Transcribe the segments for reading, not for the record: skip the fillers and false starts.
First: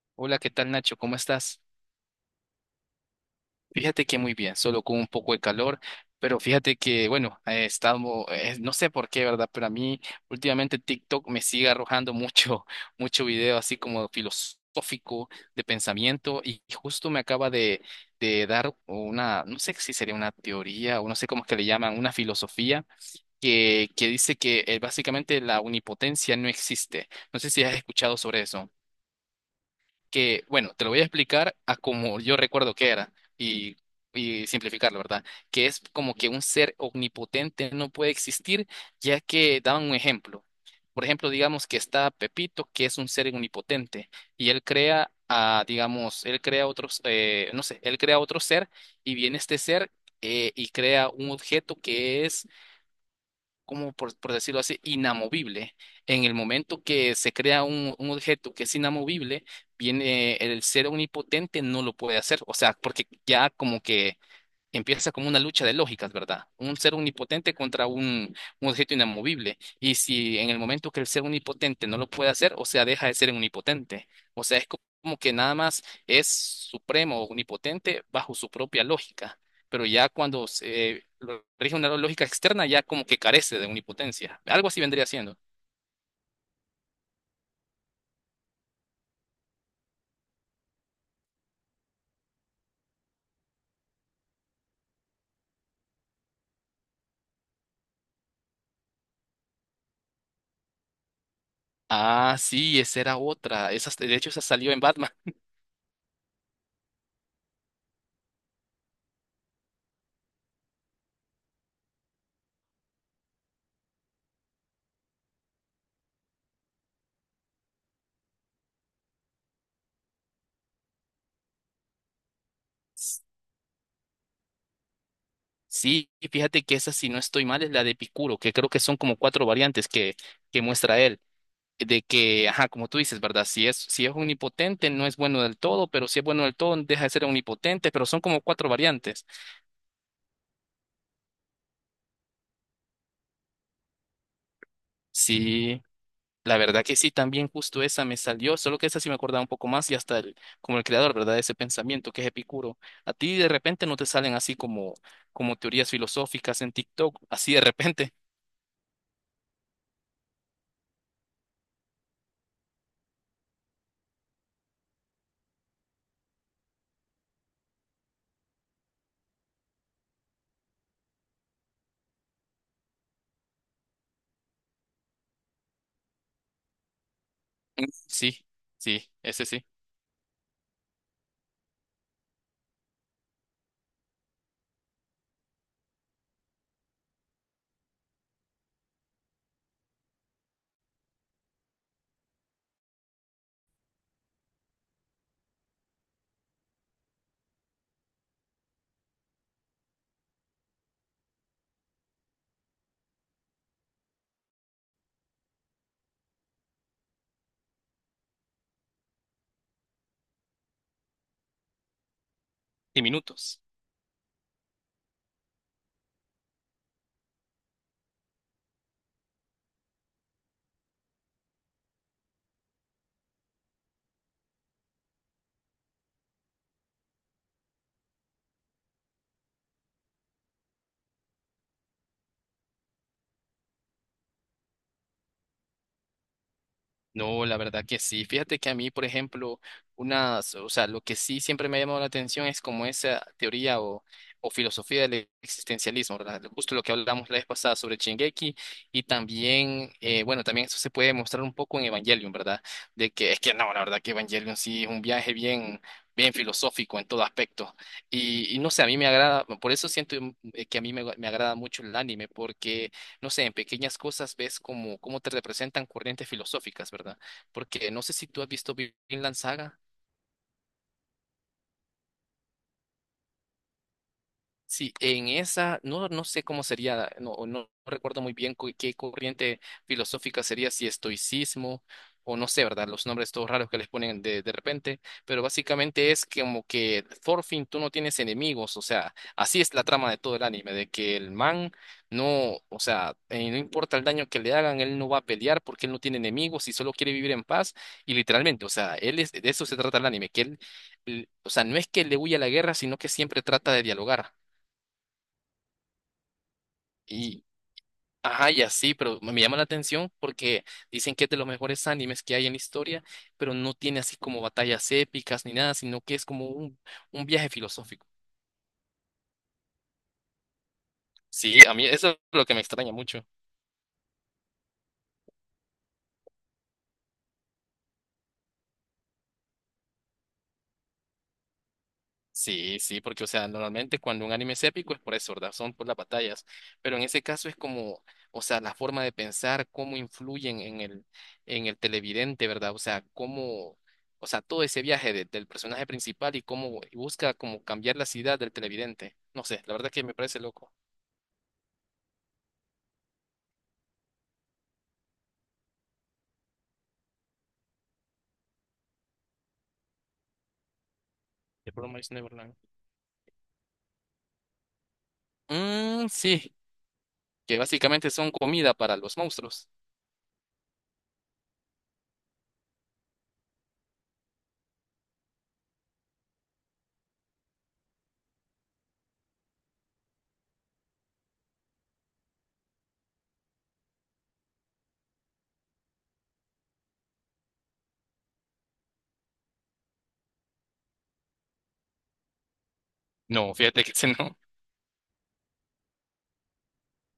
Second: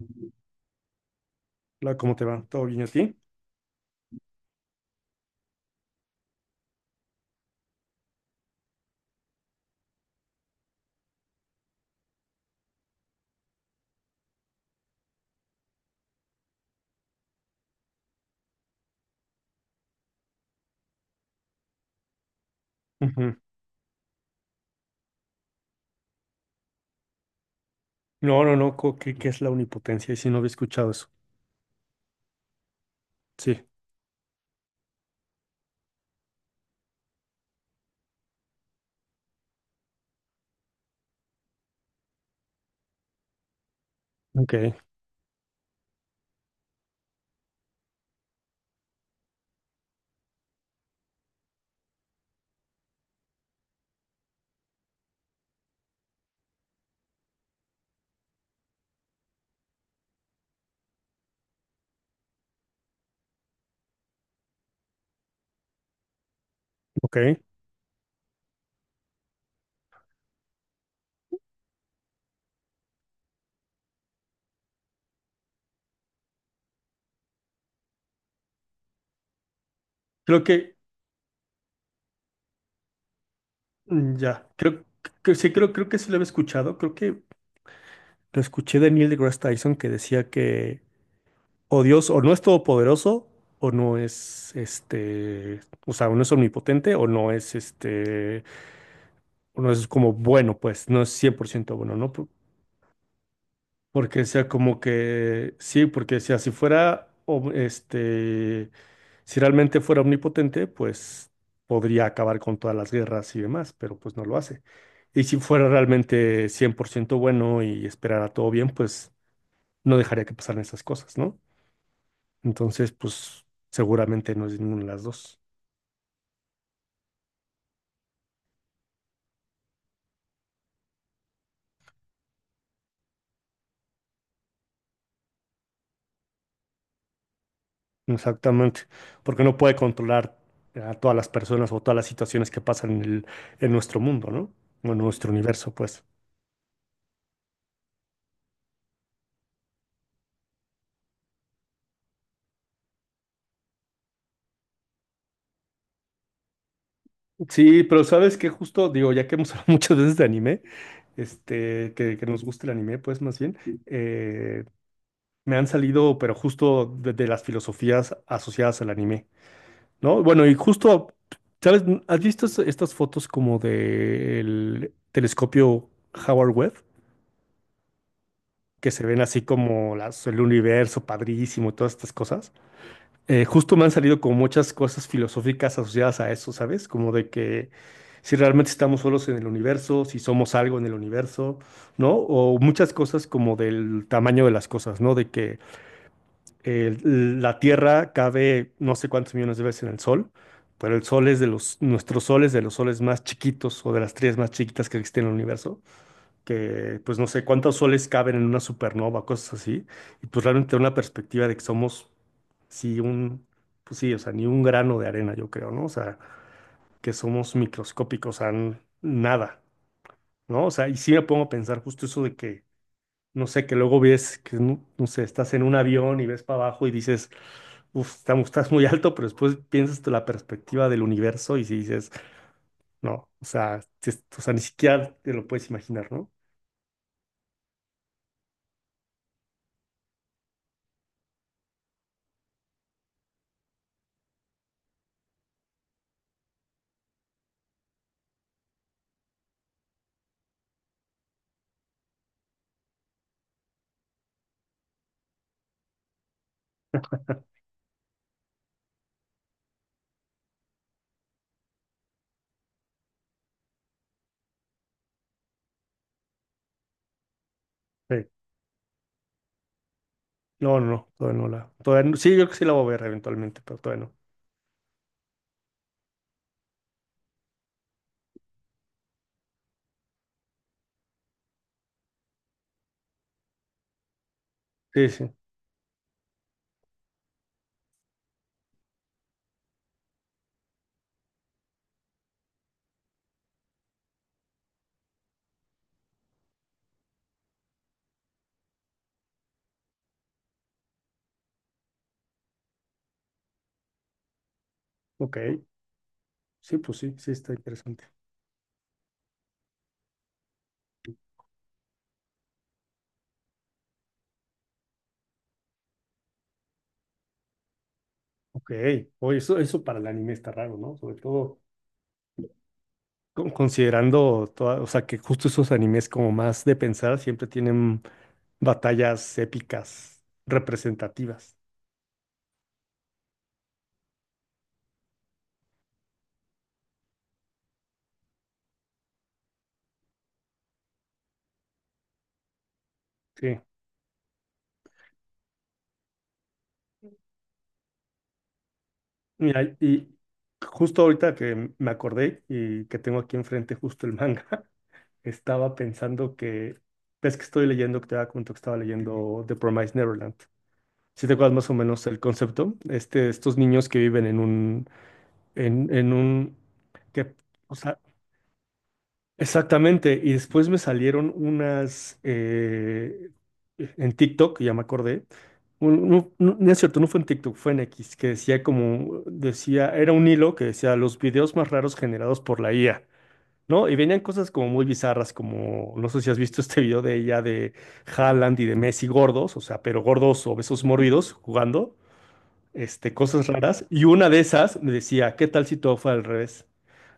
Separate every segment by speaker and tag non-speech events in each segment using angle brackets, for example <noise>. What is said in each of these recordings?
Speaker 1: Hola,
Speaker 2: Hola, ¿qué tal, Nacho? ¿Cómo estás?
Speaker 1: ¿cómo te va? ¿Todo bien a ti?
Speaker 2: Fíjate que muy bien, solo con un poco de calor, pero fíjate que, bueno, he estado no sé por qué, ¿verdad? Pero a mí últimamente TikTok me sigue arrojando mucho, <laughs> mucho video así como filosófico de pensamiento y justo me acaba de dar una, no sé si sería una teoría o no sé cómo es que le llaman, una filosofía
Speaker 1: Ujú.
Speaker 2: que dice que básicamente la omnipotencia no existe. No sé si has escuchado sobre
Speaker 1: No, no,
Speaker 2: eso.
Speaker 1: no, ¿qué es la omnipotencia? Y si no
Speaker 2: Que,
Speaker 1: había
Speaker 2: bueno, te
Speaker 1: escuchado
Speaker 2: lo voy a
Speaker 1: eso.
Speaker 2: explicar a como yo recuerdo que era
Speaker 1: Sí,
Speaker 2: y, y simplificarlo, ¿verdad? Que es como que un ser omnipotente no puede existir, ya que daban un ejemplo. Por ejemplo, digamos que está Pepito, que es un ser omnipotente, y
Speaker 1: ok,
Speaker 2: él crea a, digamos, él crea otros, no sé, él crea otro ser y viene este ser y crea un objeto que es como por decirlo así, inamovible. En el momento que se crea un objeto que es inamovible, viene el ser omnipotente no lo puede hacer, o sea, porque ya como que empieza como una lucha de lógicas, ¿verdad? Un ser
Speaker 1: ok.
Speaker 2: omnipotente contra un objeto inamovible. Y si en el momento que el ser omnipotente no lo puede hacer, o sea, deja de ser omnipotente. O sea, es como que nada más es supremo, o omnipotente bajo su propia lógica. Pero ya
Speaker 1: Creo
Speaker 2: cuando
Speaker 1: que,
Speaker 2: se lo rige una lógica externa, ya como que carece de omnipotencia.
Speaker 1: ya,
Speaker 2: Algo así
Speaker 1: creo
Speaker 2: vendría
Speaker 1: que
Speaker 2: siendo.
Speaker 1: sí, creo que sí lo había escuchado. Creo que lo escuché de Neil deGrasse Tyson, que decía que o Dios o no es todopoderoso o no es o sea, o no es omnipotente o no es o no es como bueno, pues no es 100% bueno, ¿no?
Speaker 2: Ah, sí, esa era otra. Esa, de
Speaker 1: Porque
Speaker 2: hecho, esa
Speaker 1: decía
Speaker 2: salió en
Speaker 1: como
Speaker 2: Batman.
Speaker 1: que sí, porque decía si fuera si realmente fuera omnipotente, pues podría acabar con todas las guerras y demás, pero pues no lo hace. Y si fuera realmente 100% bueno y esperara todo bien, pues no dejaría que pasaran esas cosas, ¿no? Entonces, pues seguramente no es ninguna de las dos.
Speaker 2: Sí, y fíjate que esa, si no estoy mal, es la de Epicuro, que creo que son como cuatro variantes que muestra él, de que, ajá, como tú dices, ¿verdad? Si es omnipotente, no es bueno del todo, pero si es bueno del todo, deja de ser omnipotente, pero son como cuatro
Speaker 1: Exactamente,
Speaker 2: variantes.
Speaker 1: porque no puede controlar a todas las personas o todas las situaciones que pasan en en nuestro mundo, ¿no? O en nuestro universo,
Speaker 2: Sí,
Speaker 1: pues.
Speaker 2: la verdad que sí, también justo esa me salió, solo que esa sí me acordaba un poco más y hasta el, como el creador, ¿verdad? De ese pensamiento que es Epicuro. A ti de repente no te salen así como, como teorías filosóficas en TikTok, así de
Speaker 1: Sí, pero
Speaker 2: repente.
Speaker 1: sabes que justo, digo, ya que hemos hablado <laughs> muchas veces de este anime, este, que nos gusta el anime, pues más bien, eh, me han salido, pero justo de las filosofías asociadas al anime, ¿no? Bueno, y justo, ¿sabes? ¿Has visto estas fotos como del telescopio Howard Webb,
Speaker 2: <laughs> Sí,
Speaker 1: que se
Speaker 2: sí,
Speaker 1: ven así
Speaker 2: ese sí.
Speaker 1: como el universo padrísimo, todas estas cosas? Justo me han salido como muchas cosas filosóficas asociadas a eso, ¿sabes? Como de que si realmente estamos solos en el universo, si somos algo en el universo, ¿no? O muchas cosas como del tamaño de las cosas, ¿no? De que la Tierra cabe no sé cuántos millones de veces en el Sol. Pero el sol es de los, nuestro sol es de los soles más chiquitos o de las estrellas más chiquitas que existen en el universo, que pues no sé cuántos soles caben en una supernova, cosas así, y pues realmente una perspectiva de que somos, sí,
Speaker 2: Y
Speaker 1: un,
Speaker 2: minutos.
Speaker 1: pues sí, o sea, ni un grano de arena, yo creo, ¿no? O sea, que somos microscópicos, o sea, nada, ¿no? O sea, y sí me pongo a pensar justo eso de que, no sé, que luego ves que, no, no sé, estás en un avión y ves para abajo y dices, uff, estamos, estás muy alto, pero después piensas tú la perspectiva del universo y si dices, no, o sea, o sea, ni siquiera te lo puedes imaginar, ¿no?
Speaker 2: No, la verdad que sí. Fíjate que a mí, por ejemplo, unas, o sea, lo que sí siempre me ha llamado la atención es como esa teoría o filosofía del existencialismo, ¿verdad? Justo lo que hablamos la vez pasada sobre Shingeki y también, bueno, también eso se puede mostrar un poco en Evangelion, ¿verdad? De que es que no, la verdad que Evangelion sí es un viaje bien, bien filosófico en todo aspecto. Y no sé, a mí me agrada, por eso siento que a mí me agrada mucho el anime, porque no sé, en pequeñas cosas ves cómo, cómo te representan corrientes filosóficas, ¿verdad? Porque no sé
Speaker 1: Sí.
Speaker 2: si tú has visto Vinland Saga.
Speaker 1: No, todavía no la. Todavía no- sí, yo creo que sí la voy a ver eventualmente, pero todavía no.
Speaker 2: Sí, en esa, no, no sé cómo sería, no, no recuerdo muy bien qué corriente filosófica sería, si estoicismo o no sé, ¿verdad? Los nombres todos raros que les ponen de repente,
Speaker 1: Sí, sí.
Speaker 2: pero básicamente es como que por fin tú no tienes enemigos, o sea, así es la trama de todo el anime, de que el man no, o sea, no importa el daño que le hagan, él no va a pelear porque él no tiene enemigos y solo quiere vivir en paz y literalmente, o sea, él es, de eso se trata el anime, que él, o sea, no es que le huya a la guerra, sino que siempre trata de dialogar.
Speaker 1: Ok. Sí, pues sí, sí
Speaker 2: Y,
Speaker 1: está interesante.
Speaker 2: ajá, y así, pero me llama la atención porque dicen que es de los mejores animes que hay en la historia, pero no tiene así como batallas épicas ni nada, sino que es como un viaje filosófico.
Speaker 1: Ok. Oye, eso para el anime está raro, ¿no? Sobre
Speaker 2: Sí,
Speaker 1: todo
Speaker 2: a mí eso es lo que me extraña mucho.
Speaker 1: considerando toda, o sea, que justo esos animes como más de pensar siempre tienen batallas épicas representativas.
Speaker 2: Sí, sí, porque, o sea, normalmente cuando un anime es épico es por eso, ¿verdad? Son por las batallas, pero en ese caso es como, o sea, la forma de pensar, cómo influyen en el televidente, ¿verdad? O sea,
Speaker 1: Sí.
Speaker 2: cómo, o sea, todo ese viaje del personaje principal y cómo y busca como cambiar la ciudad del televidente. No sé,
Speaker 1: Mira,
Speaker 2: la verdad que
Speaker 1: y
Speaker 2: me parece loco.
Speaker 1: justo ahorita que me acordé y que tengo aquí enfrente justo el manga, <laughs> estaba pensando que, ves que estoy leyendo, que te había comentado que estaba leyendo The Promised Neverland. Si te acuerdas más o
Speaker 2: The
Speaker 1: menos
Speaker 2: Promised
Speaker 1: el
Speaker 2: Neverland.
Speaker 1: concepto, este, estos niños que viven en un, en,
Speaker 2: Mm,
Speaker 1: en
Speaker 2: sí,
Speaker 1: un, que,
Speaker 2: que
Speaker 1: o sea,
Speaker 2: básicamente son comida para los monstruos.
Speaker 1: exactamente. Y después me salieron unas en TikTok, ya me acordé. No es cierto, no fue en TikTok, fue en X, que decía como, decía, era un hilo que decía los videos más raros generados por la IA, ¿no? Y venían cosas como muy bizarras, como, no sé si has visto este video de ella, de Haaland y de Messi gordos, o sea, pero gordos, obesos, mórbidos, jugando, este, cosas
Speaker 2: No, fíjate
Speaker 1: raras.
Speaker 2: que <laughs>
Speaker 1: Y
Speaker 2: ese
Speaker 1: una
Speaker 2: no.
Speaker 1: de esas me decía, ¿qué tal si todo fue al revés?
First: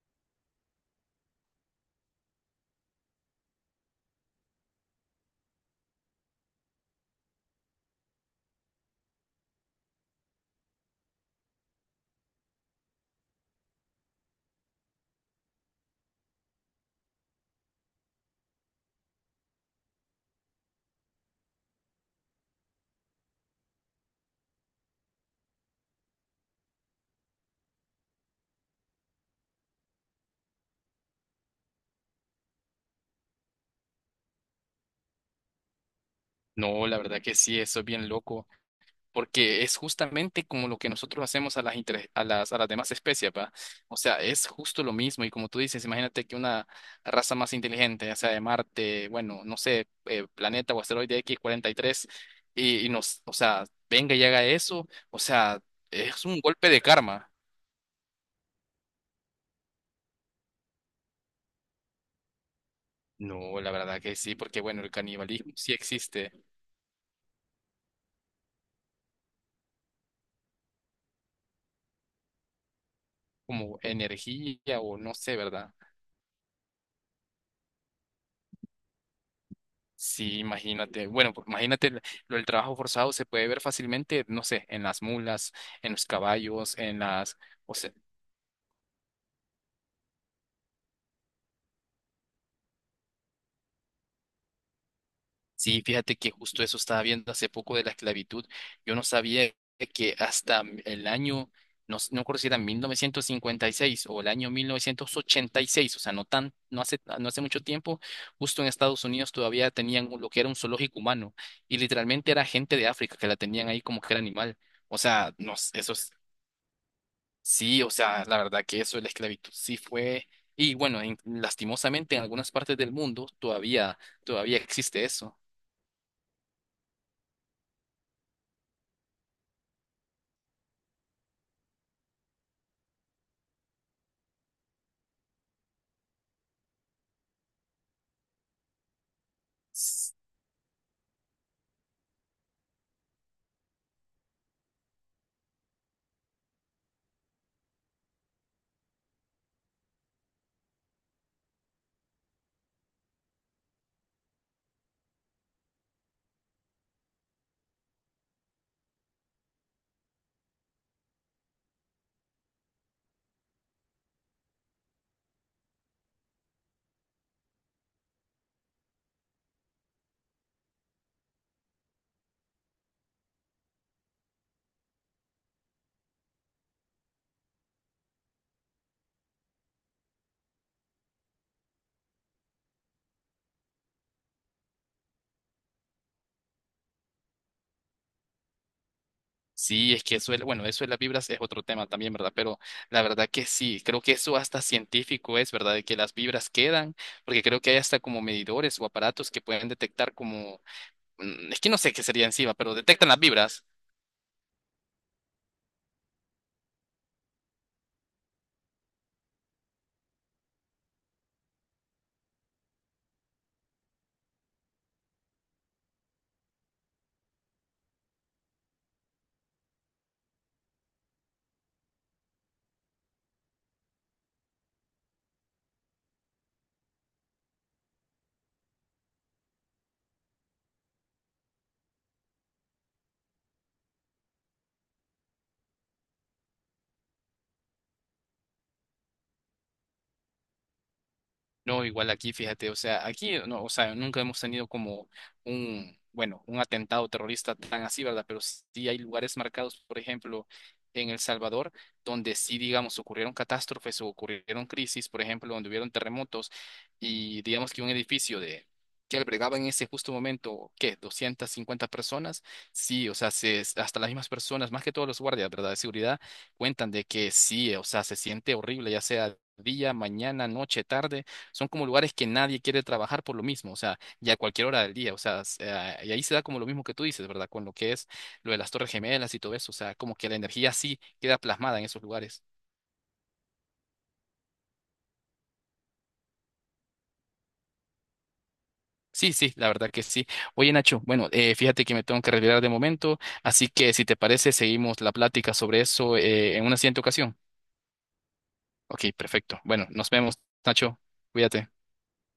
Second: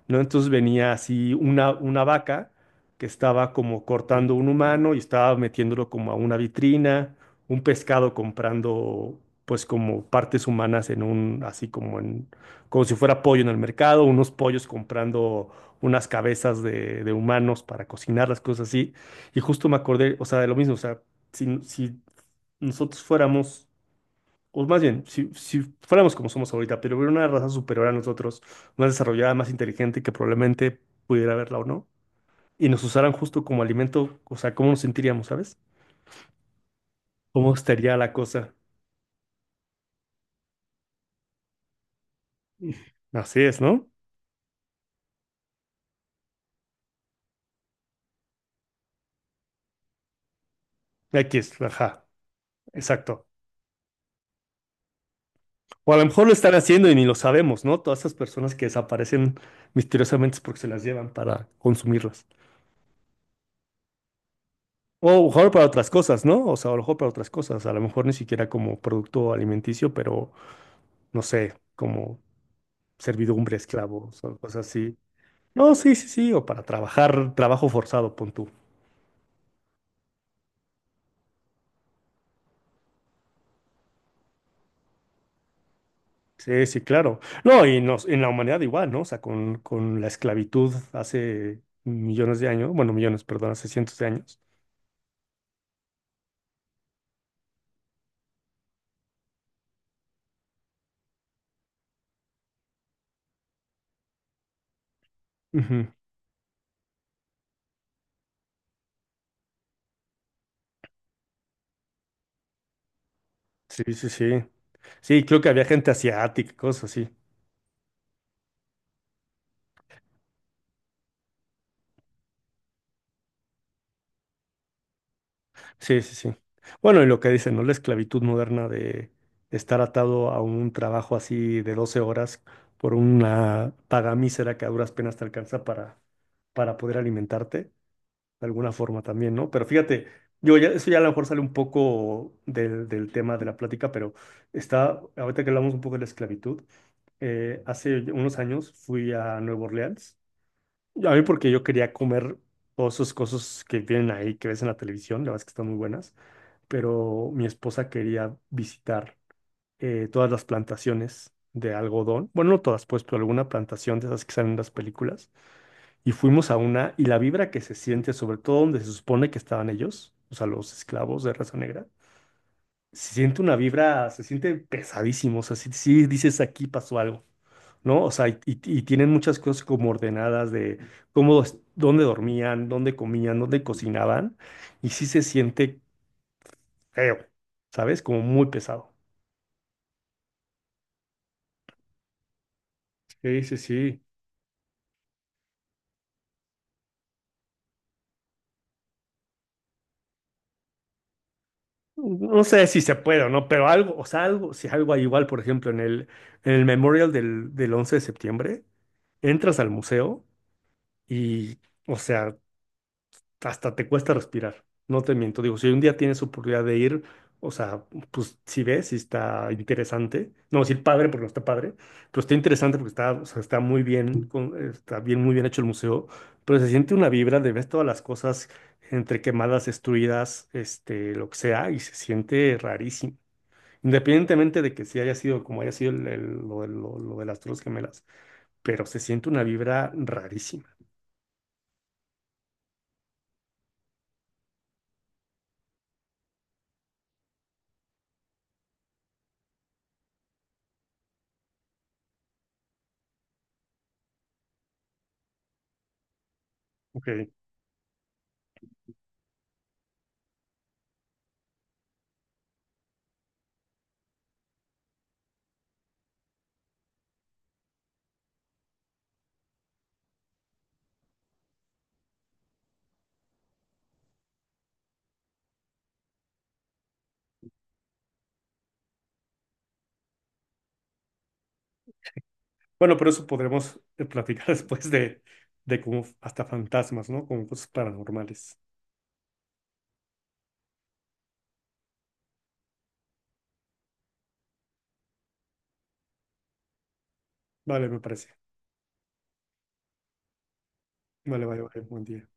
Speaker 1: ¿No? Entonces venía así una vaca que estaba como cortando un humano y estaba metiéndolo como a una vitrina, un pescado comprando pues como partes humanas en un, así como en, como si fuera pollo en el mercado, unos pollos comprando unas cabezas de humanos para cocinar las cosas así. Y justo me acordé, o sea, de lo mismo, o sea, si nosotros fuéramos, o más bien, si fuéramos como somos ahorita, pero hubiera una raza superior a nosotros, más desarrollada, más inteligente, que probablemente pudiera verla o no, y nos usaran justo como alimento, o sea, ¿cómo nos sentiríamos, sabes?
Speaker 2: No, la verdad que
Speaker 1: ¿Cómo
Speaker 2: sí, eso es
Speaker 1: estaría
Speaker 2: bien
Speaker 1: la
Speaker 2: loco,
Speaker 1: cosa?
Speaker 2: porque es justamente como lo que nosotros hacemos a las, a las, a las demás
Speaker 1: <laughs>
Speaker 2: especies,
Speaker 1: Así
Speaker 2: ¿va?
Speaker 1: es, ¿no?
Speaker 2: O sea, es justo lo mismo y como tú dices, imagínate que una raza más inteligente, ya sea de Marte, bueno, no sé, planeta o asteroide
Speaker 1: Aquí es,
Speaker 2: X-43,
Speaker 1: ajá,
Speaker 2: y, tres, y nos,
Speaker 1: exacto.
Speaker 2: o sea, venga y haga eso, o sea,
Speaker 1: O a lo
Speaker 2: es
Speaker 1: mejor lo
Speaker 2: un
Speaker 1: están
Speaker 2: golpe de
Speaker 1: haciendo y ni lo
Speaker 2: karma.
Speaker 1: sabemos, ¿no? Todas esas personas que desaparecen misteriosamente es porque se las llevan para consumirlas.
Speaker 2: No, la verdad que sí, porque bueno, el
Speaker 1: O a lo mejor
Speaker 2: canibalismo
Speaker 1: para
Speaker 2: sí
Speaker 1: otras cosas,
Speaker 2: existe
Speaker 1: ¿no? O sea, a lo mejor para otras cosas. A lo mejor ni siquiera como producto alimenticio, pero no sé, como servidumbre,
Speaker 2: como
Speaker 1: esclavos o cosas
Speaker 2: energía
Speaker 1: así.
Speaker 2: o no sé,
Speaker 1: No,
Speaker 2: ¿verdad?
Speaker 1: sí, sí, sí, o para trabajar, trabajo forzado, pon tú.
Speaker 2: Sí, imagínate. Bueno, pues, imagínate lo del trabajo forzado se puede ver fácilmente, no sé, en las mulas, en los
Speaker 1: Sí,
Speaker 2: caballos,
Speaker 1: sí,
Speaker 2: en
Speaker 1: claro.
Speaker 2: las...
Speaker 1: No,
Speaker 2: O
Speaker 1: y
Speaker 2: sea,
Speaker 1: nos, en la humanidad igual, ¿no? O sea, con la esclavitud hace millones de años, bueno, millones, perdón, hace cientos de años.
Speaker 2: sí, fíjate que justo eso estaba viendo hace poco de la esclavitud. Yo no sabía que hasta el año, no, no recuerdo si era 1956 o el año mil novecientos ochenta y
Speaker 1: Ujú.
Speaker 2: seis, o sea, no tan, no hace, no hace mucho tiempo, justo en Estados Unidos todavía tenían lo que era un zoológico humano y literalmente era gente de África que la tenían ahí
Speaker 1: Sí,
Speaker 2: como
Speaker 1: sí,
Speaker 2: que era
Speaker 1: sí.
Speaker 2: animal. O
Speaker 1: Sí,
Speaker 2: sea,
Speaker 1: creo que
Speaker 2: no,
Speaker 1: había gente
Speaker 2: eso es.
Speaker 1: asiática, cosas así.
Speaker 2: Sí, o sea, la verdad que eso de la esclavitud sí fue, y bueno, lastimosamente en algunas partes del mundo todavía, todavía existe eso.
Speaker 1: Sí, sí, sí. Bueno, y lo que dicen, ¿no? La esclavitud moderna de estar atado a un trabajo así de 12 horas por una paga mísera que a duras penas te alcanza para poder alimentarte, de alguna forma también, ¿no? Pero fíjate,
Speaker 2: S-
Speaker 1: yo ya, eso ya a lo mejor sale un poco del tema de la plática, pero está, ahorita que hablamos un poco de la esclavitud, hace unos años fui a Nueva Orleans, a mí porque yo quería comer todas esas cosas que vienen ahí, que ves en la televisión, la verdad es que están muy buenas, pero mi esposa quería visitar todas las plantaciones de algodón. Bueno, no todas, pues, pero alguna plantación de esas que salen en las películas. Y fuimos a una, y la vibra que se siente, sobre todo donde se supone que estaban ellos, o sea, los esclavos de raza negra, se siente una vibra, se siente pesadísimo. O sea, sí, sí dices aquí pasó algo, ¿no? O sea, y tienen muchas cosas como ordenadas de cómo, dónde dormían, dónde comían, dónde cocinaban, y sí se siente feo, ¿sabes? Como muy pesado.
Speaker 2: Sí, es que eso, bueno, eso de las vibras es otro tema también, ¿verdad? Pero la verdad
Speaker 1: Sí,
Speaker 2: que
Speaker 1: sí,
Speaker 2: sí, creo
Speaker 1: sí.
Speaker 2: que eso hasta científico es, ¿verdad? De que las vibras quedan, porque creo que hay hasta como medidores o aparatos que pueden detectar como, es que no sé qué sería
Speaker 1: No
Speaker 2: encima,
Speaker 1: sé
Speaker 2: pero
Speaker 1: si se
Speaker 2: detectan las
Speaker 1: puede o no,
Speaker 2: vibras.
Speaker 1: pero algo, o sea, algo, si algo hay igual, por ejemplo, en el Memorial del 11 de septiembre, entras al museo y, o sea, hasta te cuesta respirar. No te miento, digo, si un día tienes oportunidad de ir, o sea, pues si ves, si está interesante, no decir padre porque no está padre, pero está interesante porque está, o sea, está muy bien, está bien, muy bien hecho el museo, pero se siente una vibra de ves todas las cosas entre quemadas, destruidas, este, lo que sea, y se siente rarísimo. Independientemente de que si haya sido como haya sido lo de las Torres Gemelas, pero se siente una vibra rarísima.
Speaker 2: No, igual aquí, fíjate, o sea, aquí no, o sea, nunca hemos tenido como un, bueno, un atentado terrorista tan así, ¿verdad? Pero sí hay lugares marcados, por ejemplo, en El Salvador, donde sí, digamos, ocurrieron catástrofes o ocurrieron crisis, por ejemplo, donde hubieron terremotos
Speaker 1: Ok.
Speaker 2: y digamos que un edificio de que albergaba en ese justo momento, ¿qué? 250 personas. Sí, o sea, se, hasta las mismas personas, más que todos los guardias, ¿verdad? De seguridad, cuentan de que sí, o sea, se siente horrible, ya sea día, mañana, noche, tarde son como lugares que nadie quiere trabajar por lo mismo, o sea, ya a cualquier hora del día, o sea, y ahí se da como lo mismo que tú dices, ¿verdad? Con lo que es lo de las Torres Gemelas y todo eso, o sea, como que la energía sí queda plasmada en esos lugares.
Speaker 1: Bueno, pero eso podremos platicar <laughs> después de como hasta fantasmas, ¿no? Como cosas paranormales.
Speaker 2: Sí, sí, la verdad que sí. Oye, Nacho, bueno, fíjate que me tengo que retirar de momento, así que si te parece, seguimos la plática sobre eso en una siguiente ocasión.
Speaker 1: Vale, me parece.
Speaker 2: Ok, perfecto. Bueno, nos vemos, Nacho.
Speaker 1: Vale, vale,
Speaker 2: Cuídate.
Speaker 1: vale. Buen día.